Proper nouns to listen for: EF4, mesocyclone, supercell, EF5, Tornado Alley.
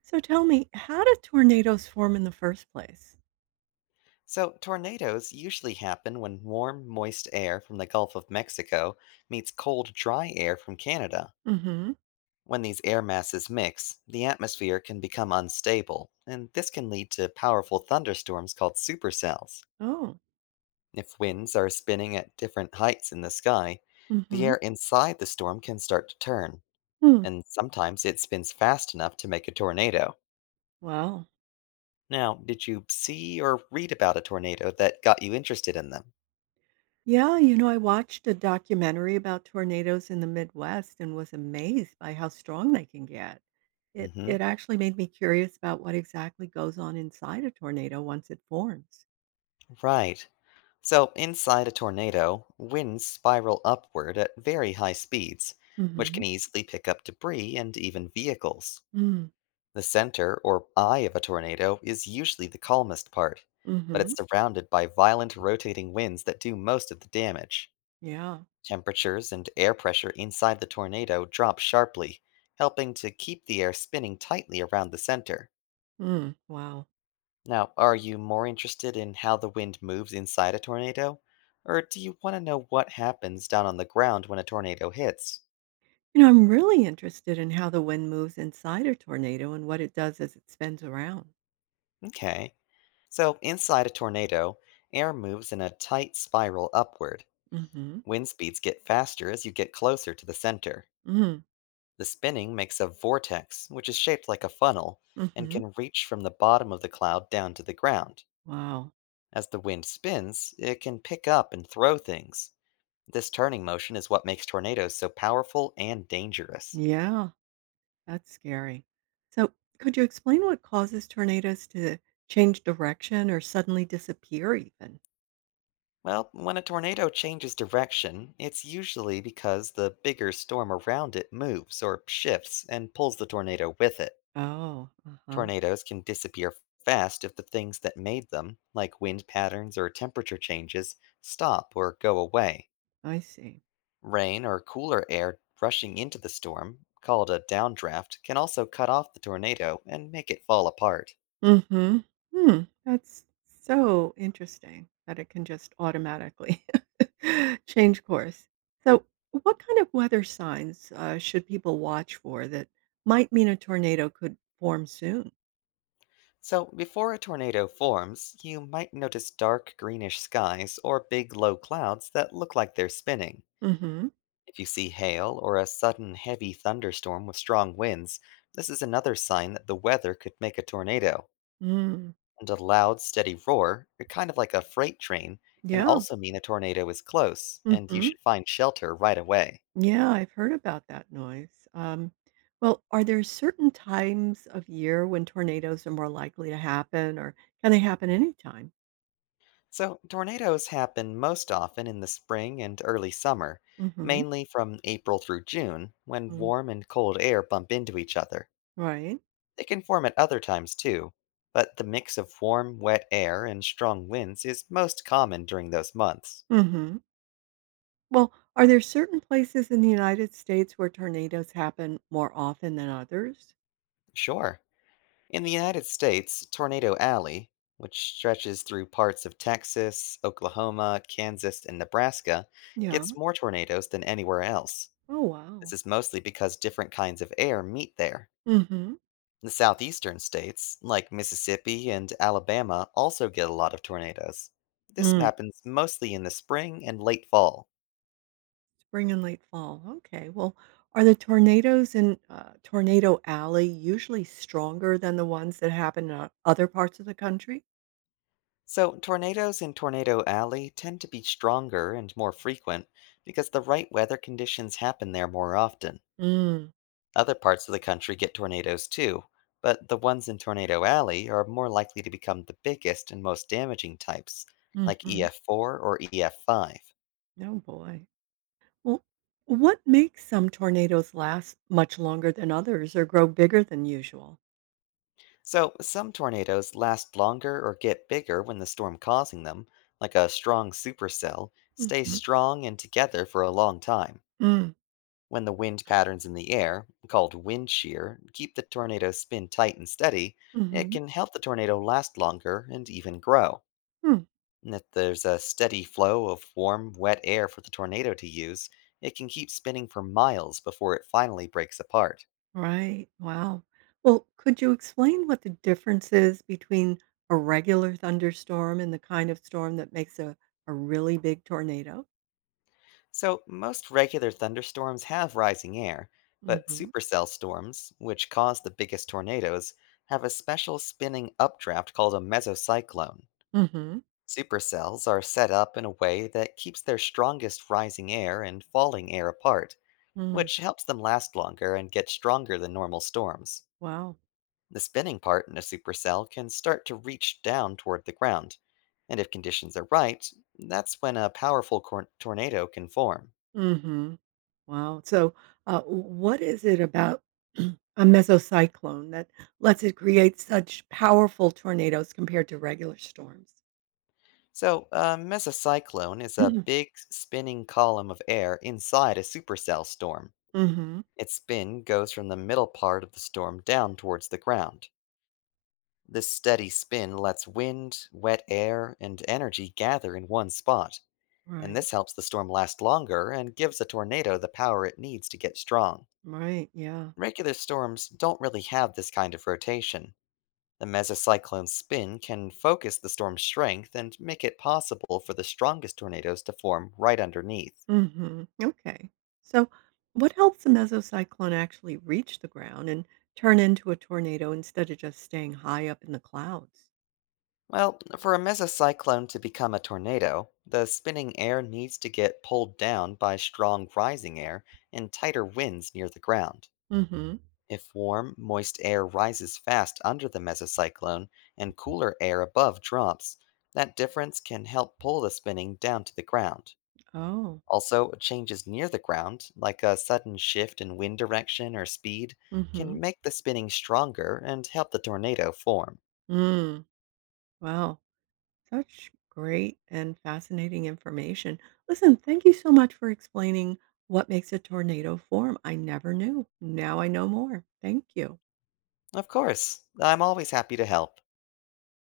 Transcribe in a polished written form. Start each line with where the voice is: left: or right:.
right: So tell me, how do tornadoes form in the first place?
left: So, tornadoes usually happen when warm, moist air from the Gulf of Mexico meets cold, dry air from Canada.
right: Mm-hmm.
left: When these air masses mix, the atmosphere can become unstable, and this can lead to powerful thunderstorms called supercells.
right: Oh.
left: If winds are spinning at different heights in the sky, the
right: Mm-hmm.
left: air inside the storm can start to turn,
right: Hmm.
left: and sometimes it spins fast enough to make a tornado.
right: Wow.
left: Now, did you see or read about a tornado that got you interested in them?
right: Yeah, you know, I watched a documentary about tornadoes in the Midwest and was amazed by how strong they can get. It
left: Hmm.
right: it actually made me curious about what exactly goes on inside a tornado once it forms.
left: Right. So, inside a tornado, winds spiral upward at very high speeds, which
right: Mm-hmm.
left: can easily pick up debris and even vehicles.
right: Mm.
left: The center or eye of a tornado is usually the calmest part, but
right: Mm-hmm.
left: it's surrounded by violent rotating winds that do most of the damage.
right: Yeah.
left: Temperatures and air pressure inside the tornado drop sharply, helping to keep the air spinning tightly around the center.
right: Mm. Wow.
left: Now, are you more interested in how the wind moves inside a tornado? Or do you want to know what happens down on the ground when a tornado hits?
right: You know, I'm really interested in how the wind moves inside a tornado and what it does as it spins around.
left: Okay. So, inside a tornado, air moves in a tight spiral upward.
right: Mm-hmm.
left: Wind speeds get faster as you get closer to the center.
right: Mm.
left: The spinning makes a vortex, which is shaped like a funnel and
right: Hmm.
left: can reach from the bottom of the cloud down to the ground.
right: Wow.
left: As the wind spins, it can pick up and throw things. This turning motion is what makes tornadoes so powerful and dangerous.
right: Yeah, that's scary. So, could you explain what causes tornadoes to change direction or suddenly disappear, even?
left: Well, when a tornado changes direction, it's usually because the bigger storm around it moves or shifts and pulls the tornado with it.
right: Oh, uh huh.
left: Tornadoes can disappear fast if the things that made them, like wind patterns or temperature changes, stop or go away.
right: I see.
left: Rain or cooler air rushing into the storm, called a downdraft, can also cut off the tornado and make it fall apart.
right: Mm-hmm. Hmm. That's so interesting that it can just automatically change course. So, what kind of weather signs should people watch for that might mean a tornado could form soon?
left: So, before a tornado forms, you might notice dark greenish skies or big low clouds that look like they're spinning.
right: Mm-hmm.
left: If you see hail or a sudden heavy thunderstorm with strong winds, this is another sign that the weather could make a tornado.
right: Mm.
left: And a loud, steady roar, or kind of like a freight train, can
right: Yeah.
left: also mean a tornado is close, and you
right: Mm-hmm.
left: should find shelter right away.
right: Yeah, I've heard about that noise. Well, are there certain times of year when tornadoes are more likely to happen, or can they happen anytime?
left: So, tornadoes happen most often in the spring and early summer,
right: Mm-hmm.
left: mainly from April through June, when
right: Mm,
left: warm and cold air bump into each other.
right: right.
left: They can form at other times too, but the mix of warm, wet air and strong winds is most common during those months.
right: Mm-hmm. Well, are there certain places in the United States where tornadoes happen more often than others?
left: Sure. In the United States, Tornado Alley, which stretches through parts of Texas, Oklahoma, Kansas, and Nebraska,
right: Yeah.
left: gets more tornadoes than anywhere else.
right: Oh, wow.
left: This is mostly because different kinds of air meet there.
right: Mm-hmm.
left: The southeastern states, like Mississippi and Alabama, also get a lot of tornadoes. This
right: Mm.
left: happens mostly in the spring and late fall.
right: Spring and late fall. Okay. Well, are the tornadoes in Tornado Alley usually stronger than the ones that happen in other parts of the country?
left: So, tornadoes in Tornado Alley tend to be stronger and more frequent because the right weather conditions happen there more often.
right: Mm,
left: Other parts of the country get tornadoes too, but the ones in Tornado Alley are more likely to become the biggest and most damaging types, like
right: mhm.
left: EF4 or EF5.
right: Oh, boy. Well, what makes some tornadoes last much longer than others or grow bigger than usual?
left: So, some tornadoes last longer or get bigger when the storm causing them, like a strong supercell, stays
right: Mhm.
left: strong and together for a long time.
right: Mm,
left: When the wind patterns in the air, called wind shear, keep the tornado spin tight and steady, it
right: mhm.
left: can help the tornado last longer and even grow.
right: Mm,
left: And if there's a steady flow of warm, wet air for the tornado to use, it can keep spinning for miles before it finally breaks apart.
right: right. Wow. Well, could you explain what the difference is between a regular thunderstorm and the kind of storm that makes a really big tornado?
left: So, most regular thunderstorms have rising air, but
right: Mhm.
left: supercell storms, which cause the biggest tornadoes, have a special spinning updraft called a mesocyclone.
right: Mhm.
left: Supercells are set up in a way that keeps their strongest rising air and falling air apart,
right: Mm.
left: which helps them last longer and get stronger than normal storms.
right: Wow.
left: The spinning part in a supercell can start to reach down toward the ground, and if conditions are right, that's when a powerful tornado can form.
right: Mhm. Wow. So, what is it about a mesocyclone that lets it create such powerful tornadoes compared to regular storms?
left: So, a mesocyclone is a big spinning column of air inside a supercell storm.
right: Hmm.
left: Its spin goes from the middle part of the storm down towards the ground. This steady spin lets wind, wet air, and energy gather in one spot, and
right: Right.
left: this helps the storm last longer and gives a tornado the power it needs to get strong.
right: Right. Yeah.
left: Regular storms don't really have this kind of rotation. The mesocyclone's spin can focus the storm's strength and make it possible for the strongest tornadoes to form right underneath.
right: Hmm. Okay. So, what helps a mesocyclone actually reach the ground and turn into a tornado instead of just staying high up in the clouds?
left: Well, for a mesocyclone to become a tornado, the spinning air needs to get pulled down by strong rising air and tighter winds near the ground.
right: Hmm.
left: If warm, moist air rises fast under the mesocyclone and cooler air above drops, that difference can help pull the spinning down to the ground.
right: Oh.
left: Also, changes near the ground, like a sudden shift in wind direction or speed,
right: Hmm.
left: can make the spinning stronger and help the tornado form.
right: Mm. Wow. Such great and fascinating information. Listen, thank you so much for explaining what makes a tornado form. I never knew. Now I know more. Thank you.
left: Of course, I'm always happy to help.